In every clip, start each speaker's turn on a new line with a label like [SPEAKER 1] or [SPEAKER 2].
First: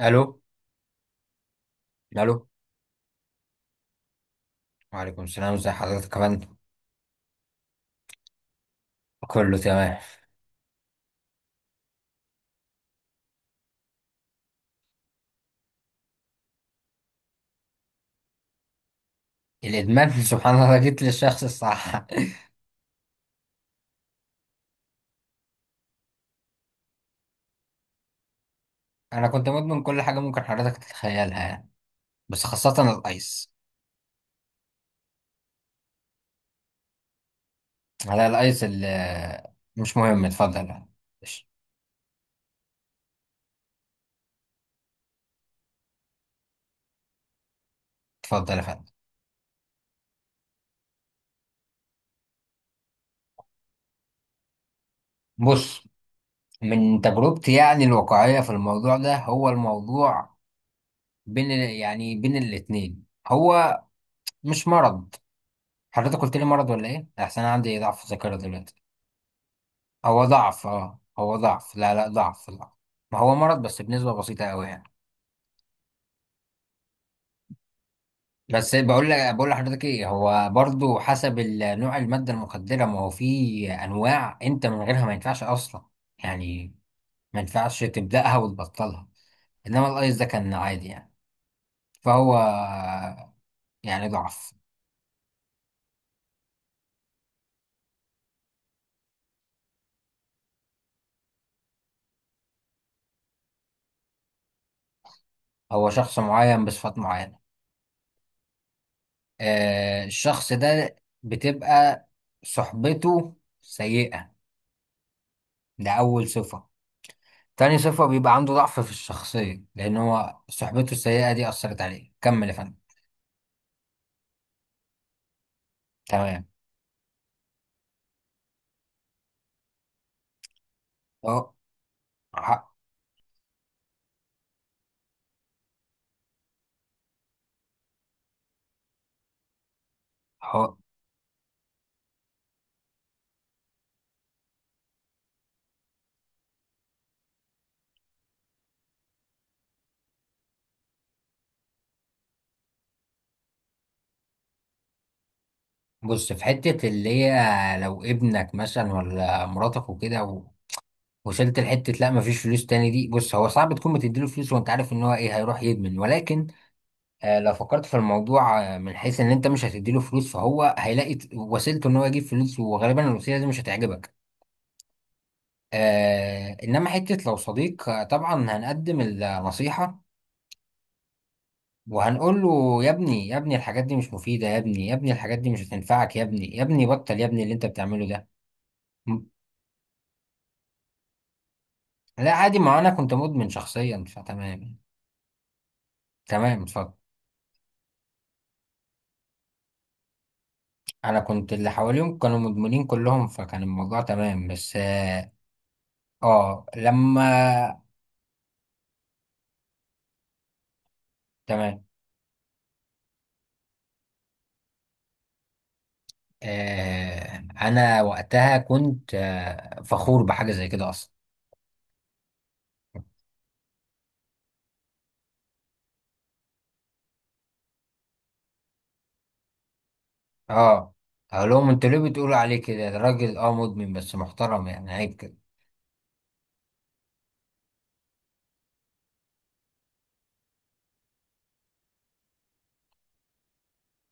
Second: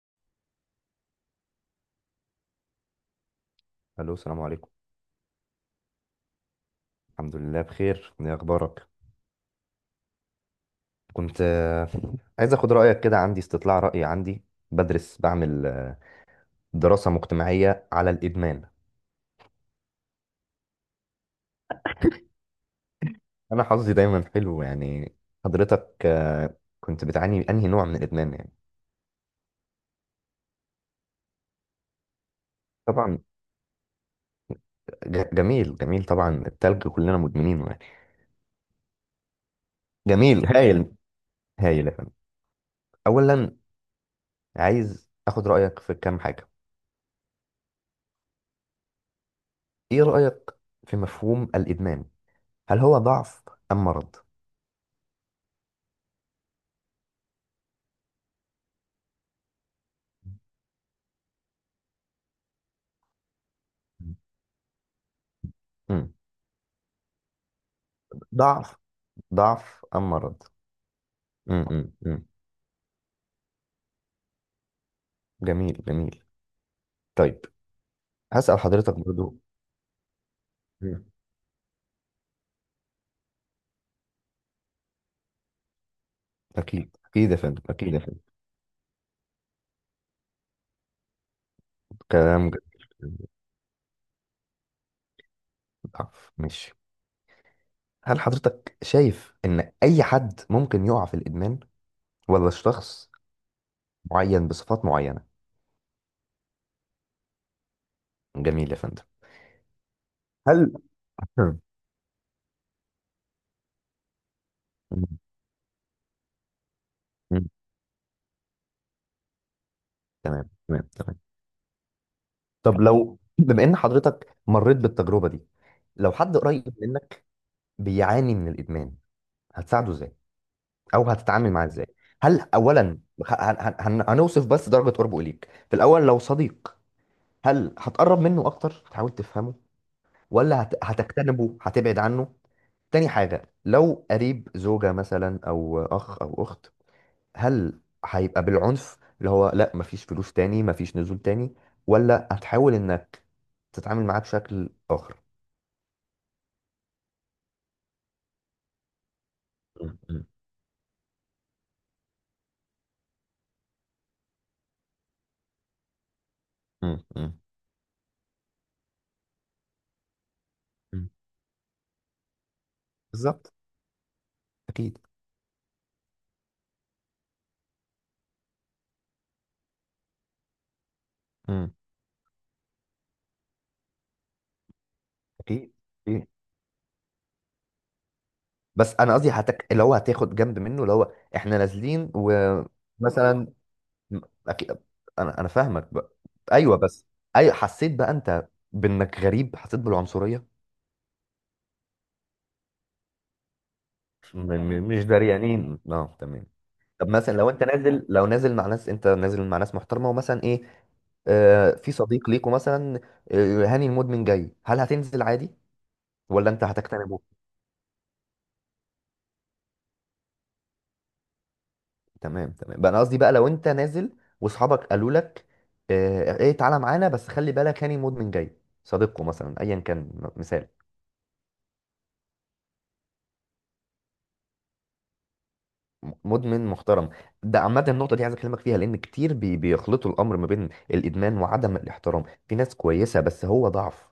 [SPEAKER 1] الو الو.
[SPEAKER 2] الو، السلام عليكم.
[SPEAKER 1] وعليكم السلام، ازي حضرتك كمان؟
[SPEAKER 2] الحمد لله بخير. ايه اخبارك؟
[SPEAKER 1] كله تمام.
[SPEAKER 2] كنت عايز اخد رايك كده، عندي استطلاع راي، عندي بدرس، بعمل دراسه مجتمعيه على الادمان.
[SPEAKER 1] الادمان سبحان الله، جيت للشخص الصح.
[SPEAKER 2] انا حظي دايما حلو يعني. حضرتك كنت بتعاني من انهي نوع من الادمان يعني؟
[SPEAKER 1] انا كنت مدمن كل حاجه ممكن حضرتك تتخيلها يعني، بس خاصه
[SPEAKER 2] طبعا.
[SPEAKER 1] الايس.
[SPEAKER 2] جميل جميل، طبعا التلج كلنا مدمنينه يعني.
[SPEAKER 1] على الايس اللي مش مهم،
[SPEAKER 2] جميل
[SPEAKER 1] اتفضل
[SPEAKER 2] هايل.
[SPEAKER 1] يعني. ماشي.
[SPEAKER 2] هايل يا فندم. اولا، عايز اخد رايك في كام حاجه.
[SPEAKER 1] اتفضل يا فندم.
[SPEAKER 2] ايه رايك في مفهوم الادمان؟ هل هو ضعف ام مرض؟
[SPEAKER 1] بص، من تجربتي يعني الواقعيه في الموضوع ده، هو الموضوع بين ال- يعني بين الاتنين هو مش مرض.
[SPEAKER 2] مم.
[SPEAKER 1] حضرتك قلت لي مرض ولا ايه؟ احسن أنا عندي ضعف ذاكره دلوقتي.
[SPEAKER 2] ضعف، ضعف أم
[SPEAKER 1] هو
[SPEAKER 2] مرض؟
[SPEAKER 1] ضعف، اه هو
[SPEAKER 2] م
[SPEAKER 1] ضعف،
[SPEAKER 2] -م
[SPEAKER 1] لا لا،
[SPEAKER 2] -م.
[SPEAKER 1] ضعف. ما هو مرض بس بنسبة بسيطة قوي يعني.
[SPEAKER 2] جميل جميل. طيب، هسأل
[SPEAKER 1] بس
[SPEAKER 2] حضرتك
[SPEAKER 1] بقول لك،
[SPEAKER 2] برضو.
[SPEAKER 1] بقول لحضرتك ايه، هو
[SPEAKER 2] م.
[SPEAKER 1] برضو حسب نوع المادة المخدرة، ما هو في انواع انت من غيرها ما ينفعش اصلا يعني،
[SPEAKER 2] أكيد أكيد يا
[SPEAKER 1] ما
[SPEAKER 2] فندم،
[SPEAKER 1] ينفعش
[SPEAKER 2] أكيد يا فندم.
[SPEAKER 1] تبدأها وتبطلها. انما الايس ده كان عادي يعني، فهو
[SPEAKER 2] كلام جميل.
[SPEAKER 1] يعني ضعف.
[SPEAKER 2] ضعف، ماشي. هل حضرتك شايف إن أي حد ممكن يقع في الإدمان، ولا شخص معين بصفات معينة؟
[SPEAKER 1] هو شخص معين بصفات معينة.
[SPEAKER 2] جميل يا فندم.
[SPEAKER 1] آه الشخص
[SPEAKER 2] هل
[SPEAKER 1] ده بتبقى صحبته سيئة،
[SPEAKER 2] م-
[SPEAKER 1] ده أول صفة.
[SPEAKER 2] م-
[SPEAKER 1] تاني صفة بيبقى عنده ضعف في الشخصية، لأن هو
[SPEAKER 2] تمام تمام
[SPEAKER 1] صحبته
[SPEAKER 2] تمام.
[SPEAKER 1] السيئة دي أثرت عليه. كمل يا فندم.
[SPEAKER 2] طب لو بما إن حضرتك مريت بالتجربة دي، لو حد
[SPEAKER 1] تمام.
[SPEAKER 2] قريب منك بيعاني من الإدمان، هتساعده إزاي؟ او
[SPEAKER 1] أهو
[SPEAKER 2] هتتعامل معاه ازاي؟ هل
[SPEAKER 1] ح-
[SPEAKER 2] اولا، هنوصف بس درجه قربه اليك في الاول، لو صديق، هل هتقرب منه اكتر تحاول تفهمه، ولا
[SPEAKER 1] أهو.
[SPEAKER 2] هتجتنبه هتبعد عنه؟ تاني حاجه، لو قريب زوجه مثلا او اخ او اخت، هل هيبقى بالعنف اللي هو لا مفيش فلوس تاني مفيش نزول تاني، ولا هتحاول انك تتعامل معاه بشكل اخر؟
[SPEAKER 1] بص، في حتة اللي هي لو ابنك مثلا ولا مراتك
[SPEAKER 2] م-.
[SPEAKER 1] وكده
[SPEAKER 2] م-.
[SPEAKER 1] وصلت لحتة لا مفيش فلوس تاني، دي بص، هو صعب تكون بتديله فلوس وأنت عارف إن هو إيه، هيروح يدمن. ولكن
[SPEAKER 2] م-.
[SPEAKER 1] آه
[SPEAKER 2] م-.
[SPEAKER 1] لو فكرت في الموضوع آه من حيث إن أنت مش هتديله فلوس، فهو
[SPEAKER 2] م.
[SPEAKER 1] هيلاقي وسيلته إن هو يجيب فلوس، وغالبا الوسيلة دي
[SPEAKER 2] بالظبط،
[SPEAKER 1] مش هتعجبك.
[SPEAKER 2] اكيد.
[SPEAKER 1] آه إنما حتة لو صديق طبعا هنقدم النصيحة،
[SPEAKER 2] م.
[SPEAKER 1] وهنقول له يا ابني يا ابني الحاجات دي مش مفيدة، يا ابني يا ابني الحاجات دي مش
[SPEAKER 2] اكيد،
[SPEAKER 1] هتنفعك، يا ابني يا ابني بطل يا ابني اللي انت بتعمله ده.
[SPEAKER 2] بس انا
[SPEAKER 1] م-
[SPEAKER 2] قصدي اللي هو هتاخد جنب منه، اللي هو احنا نازلين
[SPEAKER 1] لا عادي، ما انا كنت مدمن
[SPEAKER 2] ومثلا...
[SPEAKER 1] شخصيا
[SPEAKER 2] أكيد...
[SPEAKER 1] فتمام.
[SPEAKER 2] انا فاهمك بقى.
[SPEAKER 1] تمام
[SPEAKER 2] ايوه،
[SPEAKER 1] اتفضل.
[SPEAKER 2] بس ايوه حسيت بقى انت بانك غريب، حسيت بالعنصريه.
[SPEAKER 1] انا كنت اللي حواليهم كانوا مدمنين كلهم، فكان الموضوع تمام،
[SPEAKER 2] م...
[SPEAKER 1] بس
[SPEAKER 2] م... مش
[SPEAKER 1] اه
[SPEAKER 2] دريانين. اه، تمام. طب مثلا، لو انت
[SPEAKER 1] لما.
[SPEAKER 2] نازل، لو نازل مع ناس، انت نازل مع ناس محترمه، ومثلا ايه، آه
[SPEAKER 1] تمام.
[SPEAKER 2] في صديق ليكوا مثلا، آه هاني المدمن جاي، هل هتنزل عادي ولا انت هتقتنع؟
[SPEAKER 1] آه انا وقتها كنت آه فخور بحاجة زي كده اصلا.
[SPEAKER 2] تمام تمام بقى، انا قصدي بقى لو انت نازل، واصحابك قالوا لك ايه، تعالى معانا بس خلي بالك هاني مدمن جاي، صديقه مثلا ايا كان، مثال.
[SPEAKER 1] اه اقول لهم انتوا ليه بتقولوا عليه كده؟ ده راجل اه مدمن بس محترم، يعني عيب كده.
[SPEAKER 2] مدمن محترم؟ ده عامة النقطة دي عايز أكلمك فيها، لأن كتير بيخلطوا الأمر ما بين الإدمان وعدم الاحترام. في ناس كويسة بس هو ضعف،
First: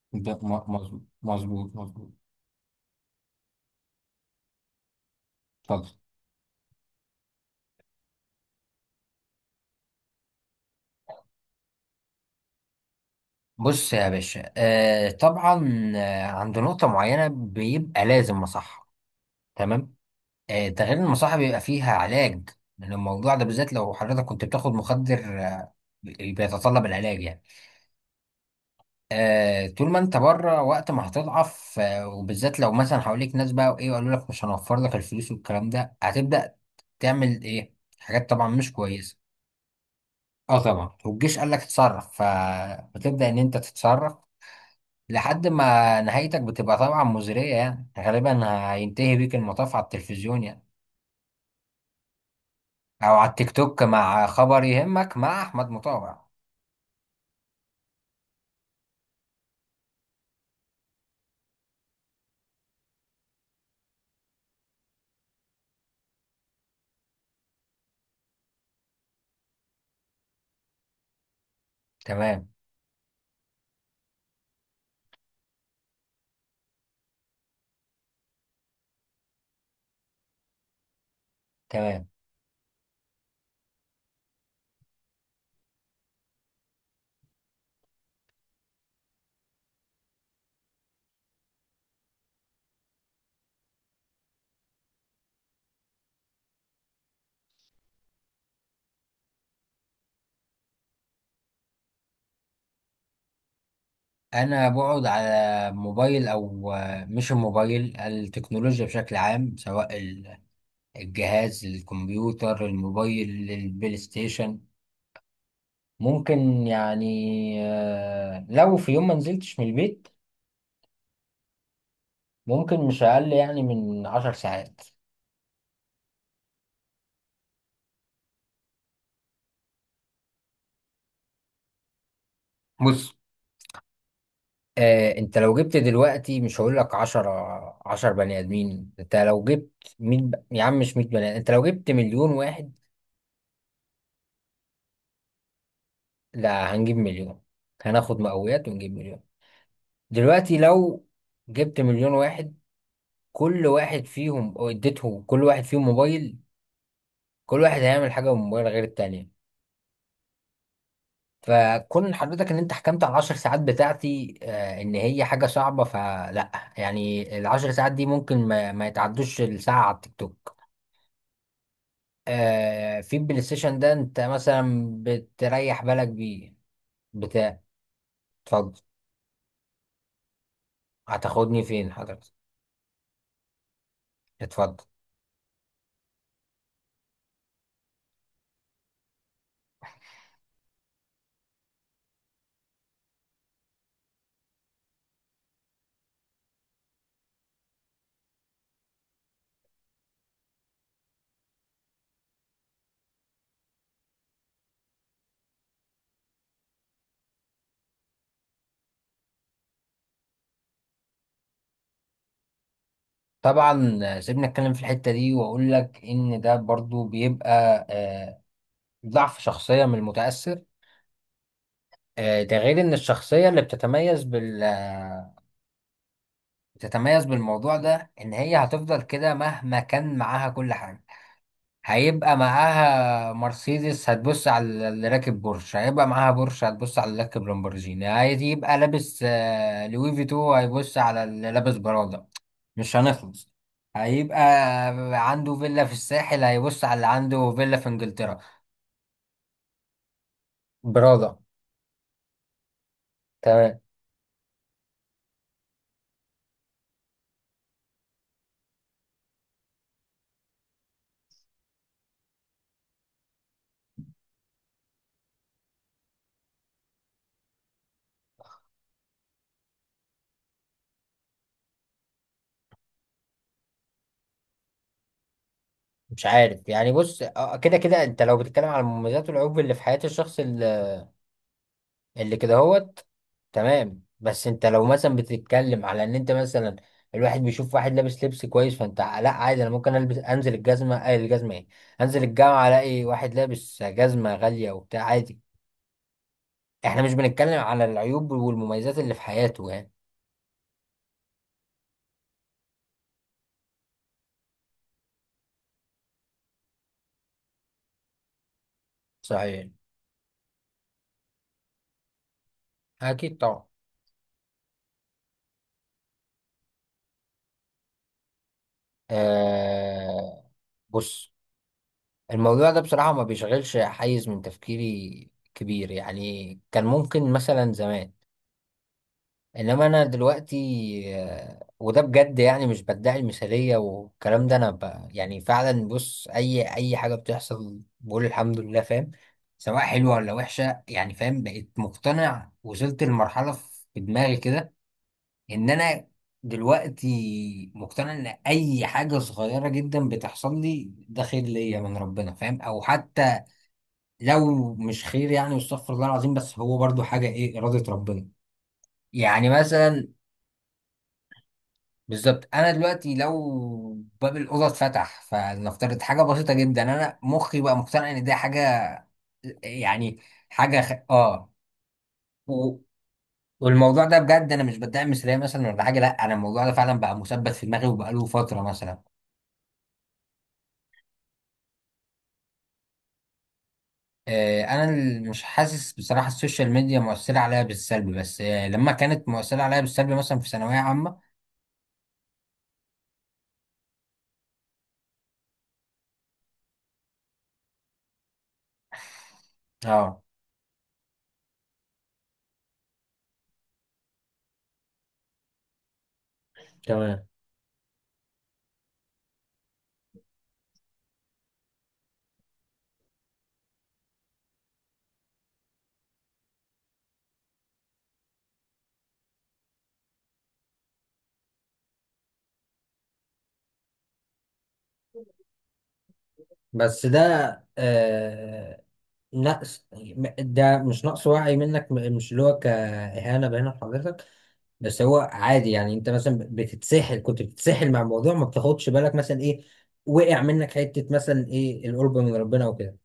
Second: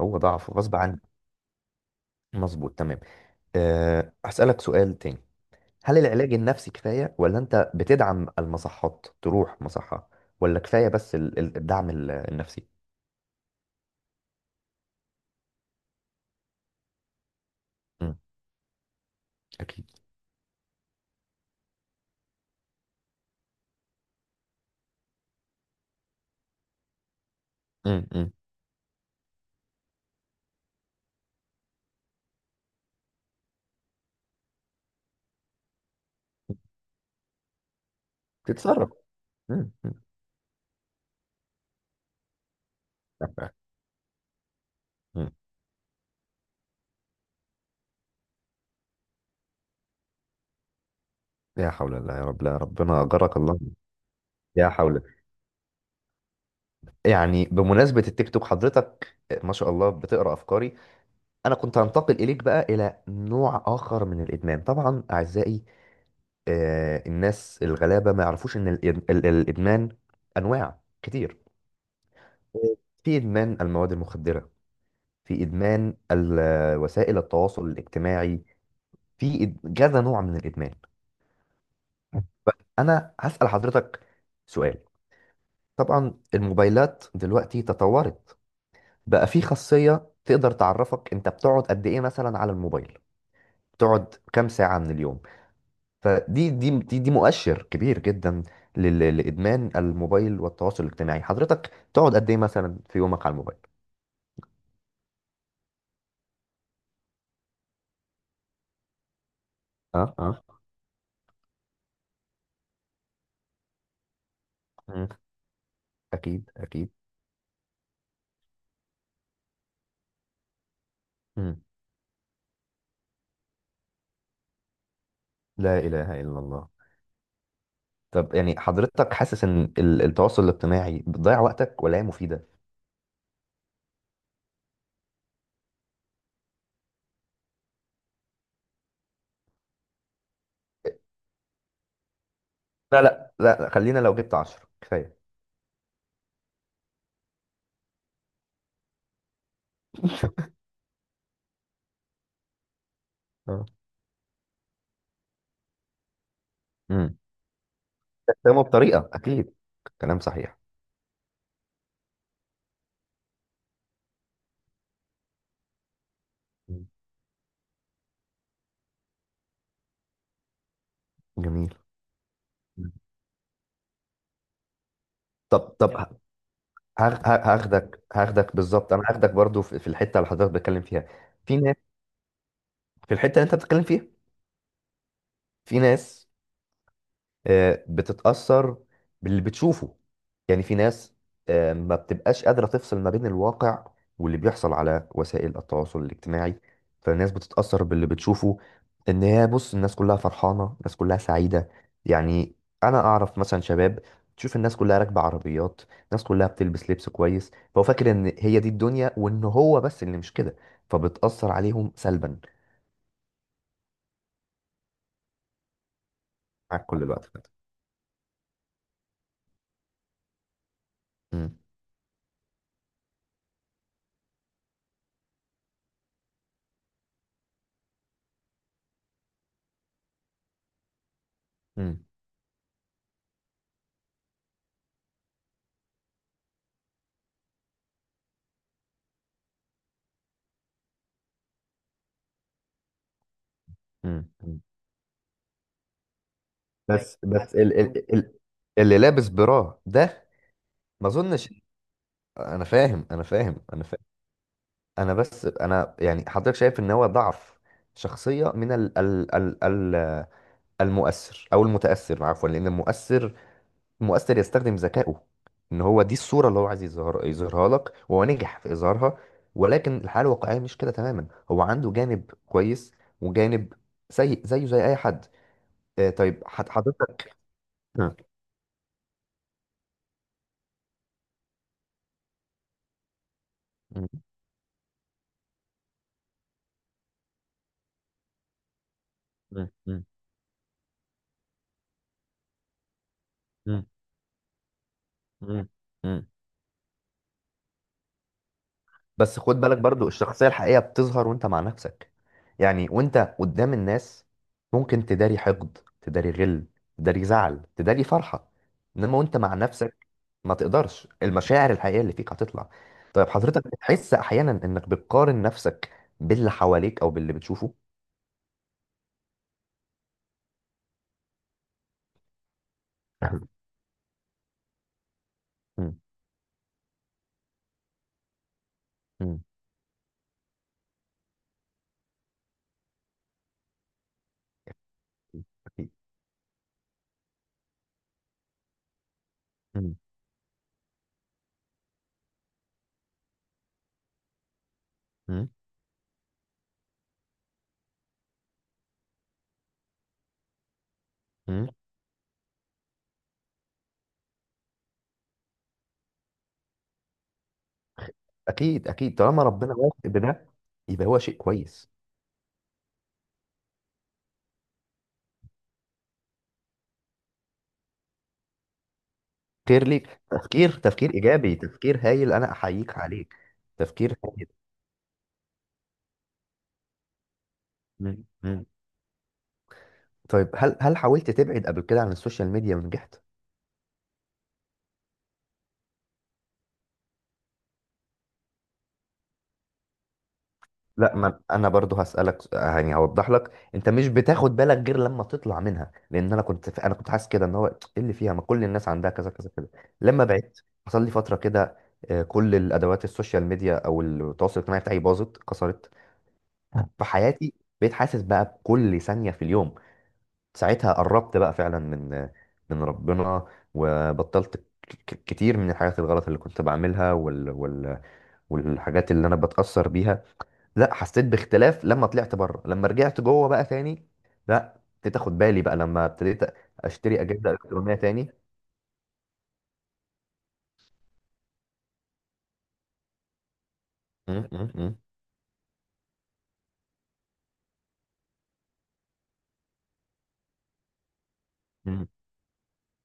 [SPEAKER 2] هو ضعف غصب عنه.
[SPEAKER 1] مظبوط مظبوط مظبوط.
[SPEAKER 2] مظبوط، تمام. أه، هسألك سؤال تاني.
[SPEAKER 1] اتفضل.
[SPEAKER 2] هل العلاج النفسي كفاية ولا أنت بتدعم المصحات تروح مصحة، ولا كفاية بس الدعم النفسي؟
[SPEAKER 1] بص يا باشا آه طبعا عند نقطة معينة بيبقى
[SPEAKER 2] مم،
[SPEAKER 1] لازم مصحة.
[SPEAKER 2] أكيد.
[SPEAKER 1] تمام. آه ده غير إن المصحة بيبقى فيها علاج من الموضوع ده بالذات. لو حضرتك كنت بتاخد مخدر آه بيتطلب العلاج يعني.
[SPEAKER 2] مم، مم.
[SPEAKER 1] آه طول ما انت بره، وقت ما هتضعف آه، وبالذات لو مثلا حواليك ناس بقى وايه وقالوا لك مش هنوفر لك الفلوس والكلام ده، هتبدأ تعمل ايه؟ حاجات طبعا مش
[SPEAKER 2] تتصرف.
[SPEAKER 1] كويسة.
[SPEAKER 2] مم.
[SPEAKER 1] اه طبعا، والجيش قال لك اتصرف، فبتبدأ ان انت تتصرف
[SPEAKER 2] مم.
[SPEAKER 1] لحد ما نهايتك بتبقى طبعا مزرية يعني غالبا. هينتهي بيك المطاف على التلفزيون يعني،
[SPEAKER 2] يا حول الله، يا رب. لا ربنا
[SPEAKER 1] أو على
[SPEAKER 2] أجرك
[SPEAKER 1] التيك
[SPEAKER 2] الله.
[SPEAKER 1] توك مع خبر
[SPEAKER 2] يا حول.
[SPEAKER 1] يهمك مع أحمد مطاوع.
[SPEAKER 2] يعني بمناسبة التيك توك حضرتك، ما شاء الله بتقرأ أفكاري. أنا كنت هنتقل إليك بقى إلى نوع آخر من الإدمان، طبعا أعزائي الناس الغلابة ما يعرفوش إن الإدمان أنواع كتير.
[SPEAKER 1] تمام.
[SPEAKER 2] في إدمان المواد المخدرة، في إدمان وسائل التواصل الاجتماعي، في كذا نوع من الإدمان.
[SPEAKER 1] تمام.
[SPEAKER 2] طيب، أنا هسأل حضرتك سؤال. طبعا الموبايلات دلوقتي تطورت، بقى في خاصية تقدر تعرفك انت بتقعد قد ايه مثلا على الموبايل، بتقعد كام ساعة من اليوم. دي مؤشر كبير جدا لإدمان الموبايل والتواصل الاجتماعي. حضرتك تقعد قد ايه مثلا في يومك على الموبايل؟
[SPEAKER 1] أنا بقعد على موبايل أو مش الموبايل، التكنولوجيا بشكل عام، سواء
[SPEAKER 2] اه، اه.
[SPEAKER 1] الجهاز، الكمبيوتر، الموبايل، البلاي ستيشن.
[SPEAKER 2] مم. اكيد
[SPEAKER 1] ممكن
[SPEAKER 2] اكيد.
[SPEAKER 1] يعني لو في يوم ما نزلتش من البيت،
[SPEAKER 2] مم.
[SPEAKER 1] ممكن مش أقل يعني من عشر ساعات.
[SPEAKER 2] لا اله الا الله. طب يعني حضرتك حاسس ان التواصل الاجتماعي بتضيع وقتك، ولا هي مفيدة؟
[SPEAKER 1] بص آه انت لو جبت دلوقتي، مش هقول لك 10، 10 بني ادمين، انت لو جبت يا عم مش 100 بني آدم، انت لو جبت مليون واحد.
[SPEAKER 2] لا لا لا، خلينا لو جبت 10 كفاية.
[SPEAKER 1] لا هنجيب مليون، هناخد مقاويات ونجيب مليون. دلوقتي لو جبت مليون واحد، كل واحد فيهم أو اديته كل واحد فيهم موبايل،
[SPEAKER 2] اه.
[SPEAKER 1] كل واحد هيعمل حاجة
[SPEAKER 2] استخدمه
[SPEAKER 1] بالموبايل غير
[SPEAKER 2] بطريقه،
[SPEAKER 1] التانية.
[SPEAKER 2] اكيد. كلام صحيح.
[SPEAKER 1] فكون حضرتك ان انت حكمت على العشر ساعات بتاعتي آه ان هي حاجة صعبة، فلا.
[SPEAKER 2] مم.
[SPEAKER 1] يعني العشر ساعات دي ممكن ما يتعدوش الساعة على التيك توك.
[SPEAKER 2] جميل. مم.
[SPEAKER 1] آه في البلاي ستيشن ده انت مثلا
[SPEAKER 2] طب
[SPEAKER 1] بتريح
[SPEAKER 2] طب
[SPEAKER 1] بالك
[SPEAKER 2] يعني،
[SPEAKER 1] بيه. بتاع
[SPEAKER 2] هاخدك،
[SPEAKER 1] اتفضل،
[SPEAKER 2] بالظبط انا هاخدك برضو في الحته اللي حضرتك بتتكلم فيها. في
[SPEAKER 1] هتاخدني
[SPEAKER 2] ناس
[SPEAKER 1] فين حضرتك؟
[SPEAKER 2] في الحته اللي انت بتتكلم فيها،
[SPEAKER 1] اتفضل.
[SPEAKER 2] في ناس بتتأثر باللي بتشوفه، يعني في ناس ما بتبقاش قادرة تفصل ما بين الواقع واللي بيحصل على وسائل التواصل الاجتماعي، فالناس بتتأثر باللي بتشوفه، ان هي بص الناس كلها فرحانة، الناس كلها سعيدة. يعني انا اعرف مثلا شباب، تشوف الناس كلها راكبة عربيات، الناس كلها بتلبس لبس كويس، فهو فاكر ان هي دي الدنيا وان هو بس اللي مش كده، فبتأثر عليهم سلبا.
[SPEAKER 1] طبعا سيبني اتكلم في الحتة دي، واقول لك ان ده
[SPEAKER 2] معاك
[SPEAKER 1] برضو
[SPEAKER 2] كل
[SPEAKER 1] بيبقى
[SPEAKER 2] الوقت.
[SPEAKER 1] آه ضعف شخصية من المتأثر. آه ده غير ان الشخصية اللي بتتميز بالموضوع ده، ان هي هتفضل كده مهما كان معاها كل حاجة. هيبقى معاها مرسيدس هتبص على اللي راكب بورش، هيبقى معاها بورش هتبص على اللي راكب لامبورجيني، هيبقى لابس لوي فيتو هيبص على اللي لابس برادا، مش هنخلص. هيبقى
[SPEAKER 2] كده،
[SPEAKER 1] عنده فيلا في الساحل هيبص على
[SPEAKER 2] طيب،
[SPEAKER 1] اللي
[SPEAKER 2] بس
[SPEAKER 1] عنده
[SPEAKER 2] بس ال
[SPEAKER 1] فيلا
[SPEAKER 2] هو-
[SPEAKER 1] في
[SPEAKER 2] ال ال
[SPEAKER 1] انجلترا.
[SPEAKER 2] اللي لابس براه ده، ما
[SPEAKER 1] برادا.
[SPEAKER 2] اظنش. انا فاهم، انا فاهم،
[SPEAKER 1] تمام.
[SPEAKER 2] انا فاهم. انا، بس انا يعني حضرتك شايف ان هو ضعف شخصية من ال ال ال ال المؤثر او المتأثر، عفوا، لان المؤثر يستخدم ذكائه، ان هو دي الصورة اللي هو عايز يظهرها لك، وهو نجح في اظهارها. ولكن الحالة الواقعية مش كده تماما، هو عنده جانب كويس، وجانب سيء زيه زي اي حد.
[SPEAKER 1] مش
[SPEAKER 2] طيب،
[SPEAKER 1] عارف يعني، بص
[SPEAKER 2] حضرتك.
[SPEAKER 1] كده كده
[SPEAKER 2] مم.
[SPEAKER 1] انت لو بتتكلم على المميزات والعيوب اللي في حياة الشخص اللي كده هوت، تمام. بس انت لو مثلا بتتكلم على ان انت مثلا الواحد بيشوف واحد لابس لبس كويس، فانت لا عادي، انا ممكن
[SPEAKER 2] مم.
[SPEAKER 1] البس انزل الجزمه آه الجزمه ايه، انزل الجامعه الاقي واحد لابس
[SPEAKER 2] مم.
[SPEAKER 1] جزمه غاليه وبتاع عادي.
[SPEAKER 2] مم. مم.
[SPEAKER 1] احنا مش بنتكلم على العيوب والمميزات اللي في
[SPEAKER 2] بس خد
[SPEAKER 1] حياته
[SPEAKER 2] بالك
[SPEAKER 1] يعني.
[SPEAKER 2] برضو، الشخصية الحقيقية بتظهر وانت مع نفسك. يعني وانت قدام الناس ممكن تداري حقد، تداري غل، تداري زعل، تداري فرحة، انما وانت مع
[SPEAKER 1] صحيح.
[SPEAKER 2] نفسك ما تقدرش، المشاعر الحقيقية اللي فيك هتطلع. طيب
[SPEAKER 1] اكيد طبعا.
[SPEAKER 2] حضرتك بتحس احيانا انك بتقارن نفسك باللي حواليك او باللي بتشوفه؟
[SPEAKER 1] آه بص، الموضوع ده بصراحه ما بيشغلش حيز من تفكيري كبير
[SPEAKER 2] مم.
[SPEAKER 1] يعني، كان ممكن مثلا زمان،
[SPEAKER 2] مم.
[SPEAKER 1] انما انا دلوقتي وده بجد يعني، مش بدعي المثاليه والكلام ده، يعني فعلا
[SPEAKER 2] أكيد.
[SPEAKER 1] بص، اي حاجه بتحصل بقول الحمد لله، فاهم؟ سواء
[SPEAKER 2] مم.
[SPEAKER 1] حلوه ولا وحشه يعني، فاهم؟ بقيت مقتنع، وصلت لمرحله في دماغي كده
[SPEAKER 2] مم.
[SPEAKER 1] ان انا دلوقتي مقتنع ان اي حاجه صغيره جدا بتحصل لي ده خير
[SPEAKER 2] مم.
[SPEAKER 1] ليا من ربنا، فاهم؟ او حتى لو مش خير يعني، واستغفر الله العظيم، بس هو برضو حاجه ايه، اراده ربنا.
[SPEAKER 2] اكيد اكيد، طالما
[SPEAKER 1] يعني
[SPEAKER 2] ربنا واثق
[SPEAKER 1] مثلا
[SPEAKER 2] بده يبقى هو شيء كويس.
[SPEAKER 1] بالظبط، انا دلوقتي لو باب الاوضه اتفتح، فلنفترض حاجه بسيطه جدا، انا مخي بقى مقتنع ان دي حاجه
[SPEAKER 2] خير
[SPEAKER 1] يعني
[SPEAKER 2] ليك، تفكير،
[SPEAKER 1] حاجه خ...
[SPEAKER 2] تفكير
[SPEAKER 1] اه
[SPEAKER 2] ايجابي، تفكير هايل، انا
[SPEAKER 1] و...
[SPEAKER 2] احييك عليك.
[SPEAKER 1] والموضوع
[SPEAKER 2] تفكير
[SPEAKER 1] ده
[SPEAKER 2] هايل.
[SPEAKER 1] بجد انا مش بدعم مثاليه مثلا ولا حاجه، لا انا الموضوع ده فعلا بقى مثبت في دماغي
[SPEAKER 2] مم.
[SPEAKER 1] وبقاله فتره
[SPEAKER 2] مم.
[SPEAKER 1] مثلا.
[SPEAKER 2] طيب، هل حاولت تبعد قبل كده عن السوشيال ميديا ونجحت؟
[SPEAKER 1] آه انا مش حاسس بصراحه السوشيال ميديا مؤثره عليا بالسلب، بس آه لما كانت مؤثره عليا بالسلب مثلا في ثانويه
[SPEAKER 2] لا،
[SPEAKER 1] عامه.
[SPEAKER 2] ما انا برضو يعني هوضح لك، انت مش بتاخد بالك غير لما تطلع منها، لان انا كنت حاسس كده ان هو ايه اللي فيها، ما كل الناس عندها كذا كذا كذا.
[SPEAKER 1] اه
[SPEAKER 2] لما بعدت، حصل لي فتره كده، كل الادوات السوشيال ميديا او التواصل الاجتماعي بتاعي باظت كسرت في
[SPEAKER 1] تمام.
[SPEAKER 2] حياتي. بقيت حاسس بقى بكل ثانيه في اليوم. ساعتها قربت بقى فعلا من ربنا، وبطلت كتير من الحاجات الغلط اللي كنت بعملها والحاجات اللي انا بتأثر بيها. لا، حسيت باختلاف لما طلعت بره، لما رجعت جوه بقى تاني، لا ابتديت اخد بالي بقى لما ابتديت
[SPEAKER 1] بس ده
[SPEAKER 2] اشتري اجهزة الكترونية تاني.
[SPEAKER 1] آه لا ده مش نقص وعي منك، مش اللي هو كإهانة بين حضرتك،
[SPEAKER 2] م-. م-. م-.
[SPEAKER 1] بس هو عادي يعني. انت مثلا بتتسحل، كنت بتتسحل مع الموضوع ما بتاخدش بالك مثلا ايه، وقع منك حتة مثلا ايه،
[SPEAKER 2] م-.
[SPEAKER 1] القرب من ربنا وكده.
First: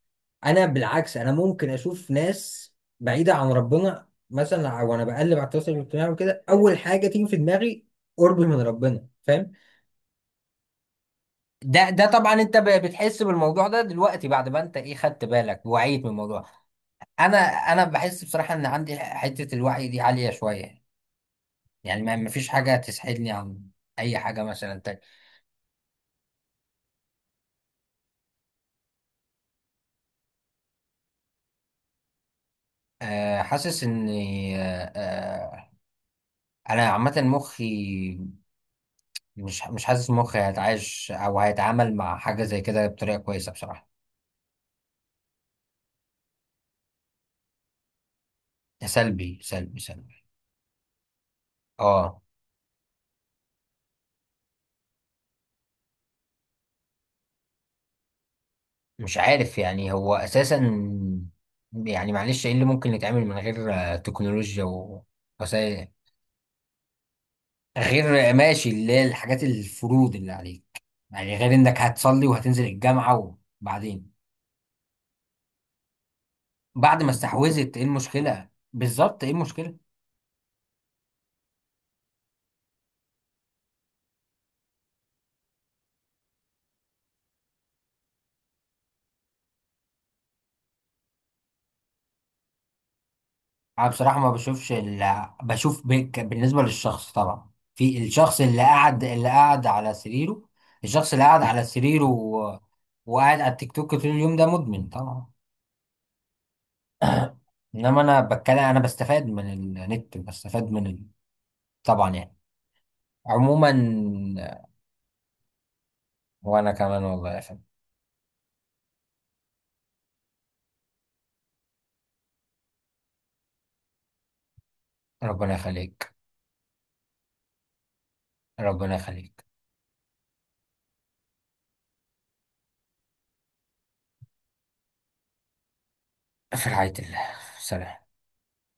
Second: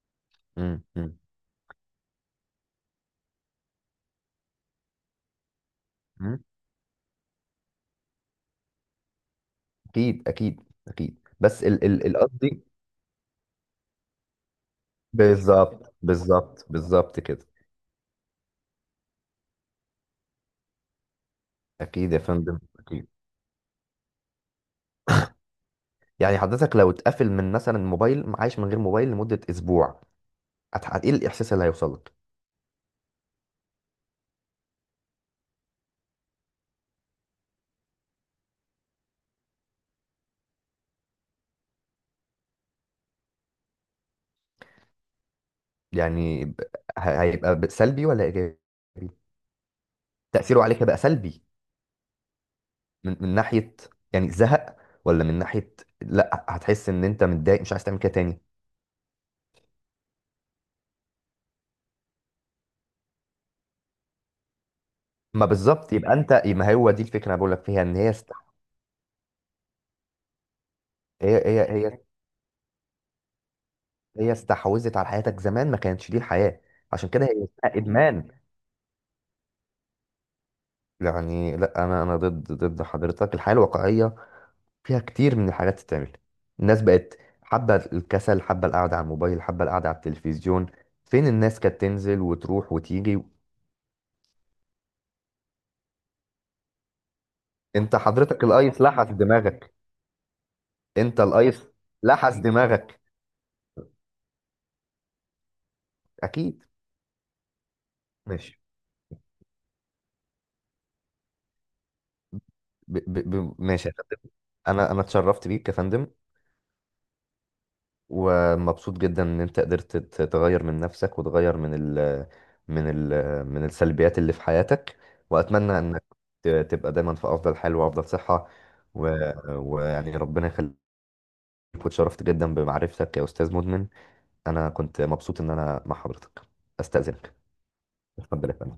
[SPEAKER 1] انا
[SPEAKER 2] م-.
[SPEAKER 1] بالعكس،
[SPEAKER 2] م-.
[SPEAKER 1] انا ممكن اشوف ناس بعيدة عن ربنا مثلا، وانا بقلب على التواصل الاجتماعي
[SPEAKER 2] م.
[SPEAKER 1] وكده، اول حاجة تيجي في دماغي قرب من ربنا، فاهم؟
[SPEAKER 2] اكيد اكيد اكيد، بس
[SPEAKER 1] ده طبعا انت
[SPEAKER 2] القصدي،
[SPEAKER 1] بتحس بالموضوع ده دلوقتي بعد ما انت ايه، خدت بالك،
[SPEAKER 2] بالظبط
[SPEAKER 1] وعيت من الموضوع.
[SPEAKER 2] بالظبط بالظبط
[SPEAKER 1] انا
[SPEAKER 2] كده.
[SPEAKER 1] انا بحس بصراحه ان عندي حته الوعي دي عاليه شويه، يعني
[SPEAKER 2] اكيد
[SPEAKER 1] ما
[SPEAKER 2] يا
[SPEAKER 1] ما فيش
[SPEAKER 2] فندم،
[SPEAKER 1] حاجه
[SPEAKER 2] اكيد.
[SPEAKER 1] تسحلني عن اي حاجه مثلا تاني.
[SPEAKER 2] يعني حضرتك لو اتقفل من مثلا موبايل، عايش من غير موبايل لمدة اسبوع، ايه الاحساس اللي هيوصل لك؟
[SPEAKER 1] أه حاسس ان أه آه، انا عامه مخي مش حاسس مخي هيتعايش او هيتعامل مع حاجه زي كده بطريقه كويسه بصراحه.
[SPEAKER 2] يعني هيبقى سلبي ولا ايجابي؟
[SPEAKER 1] ده سلبي سلبي سلبي.
[SPEAKER 2] تأثيره عليك هيبقى سلبي؟
[SPEAKER 1] اه
[SPEAKER 2] من ناحية يعني زهق، ولا من ناحية لا هتحس ان انت متضايق مش عايز تعمل كده تاني؟
[SPEAKER 1] مش عارف يعني، هو اساسا يعني معلش ايه اللي ممكن يتعمل من غير تكنولوجيا
[SPEAKER 2] ما
[SPEAKER 1] ووسائل،
[SPEAKER 2] بالظبط، يبقى انت، ما هو دي الفكرة انا بقول لك فيها ان هي
[SPEAKER 1] غير ماشي اللي هي الحاجات الفروض اللي عليك، يعني
[SPEAKER 2] هي
[SPEAKER 1] غير
[SPEAKER 2] هي
[SPEAKER 1] انك
[SPEAKER 2] هي
[SPEAKER 1] هتصلي وهتنزل الجامعة؟ وبعدين
[SPEAKER 2] هي استحوذت على حياتك، زمان ما كانتش دي الحياة.
[SPEAKER 1] بعد
[SPEAKER 2] عشان
[SPEAKER 1] ما
[SPEAKER 2] كده هي
[SPEAKER 1] استحوذت،
[SPEAKER 2] اسمها
[SPEAKER 1] ايه
[SPEAKER 2] ادمان.
[SPEAKER 1] المشكلة بالظبط، ايه المشكلة؟
[SPEAKER 2] يعني، لا، انا ضد حضرتك، الحياة الواقعية فيها كتير من الحاجات تتعمل. الناس بقت حابة الكسل، حابة القعدة على الموبايل، حابة القعدة على التلفزيون. فين الناس كانت تنزل وتروح وتيجي.
[SPEAKER 1] انا بصراحة ما بشوفش اللي بشوف بك بالنسبة للشخص، طبعا
[SPEAKER 2] انت
[SPEAKER 1] في الشخص
[SPEAKER 2] حضرتك
[SPEAKER 1] اللي
[SPEAKER 2] الايس
[SPEAKER 1] قاعد
[SPEAKER 2] لحس
[SPEAKER 1] اللي قاعد
[SPEAKER 2] دماغك.
[SPEAKER 1] على سريره، الشخص
[SPEAKER 2] انت
[SPEAKER 1] اللي قاعد
[SPEAKER 2] الايس
[SPEAKER 1] على سريره
[SPEAKER 2] لحس دماغك.
[SPEAKER 1] وقاعد على التيك توك طول اليوم، ده مدمن طبعا.
[SPEAKER 2] اكيد.
[SPEAKER 1] انما انا بتكلم،
[SPEAKER 2] ماشي.
[SPEAKER 1] انا بستفاد من النت، بستفاد من طبعا يعني. عموما،
[SPEAKER 2] ماشي يا فندم. انا اتشرفت بيك يا فندم،
[SPEAKER 1] وانا كمان والله يا فندم.
[SPEAKER 2] ومبسوط جدا ان انت قدرت تغير من نفسك، وتغير من ال من السلبيات اللي في حياتك.
[SPEAKER 1] ربنا
[SPEAKER 2] واتمنى انك
[SPEAKER 1] يخليك.
[SPEAKER 2] تبقى دايما في افضل حال وافضل صحة،
[SPEAKER 1] ربنا يخليك.
[SPEAKER 2] ويعني ربنا يخليك. واتشرفت جدا بمعرفتك يا استاذ مدمن. انا كنت مبسوط ان انا مع حضرتك.
[SPEAKER 1] في رعاية الله.
[SPEAKER 2] استاذنك.
[SPEAKER 1] سلام.
[SPEAKER 2] اتفضل يا فندم.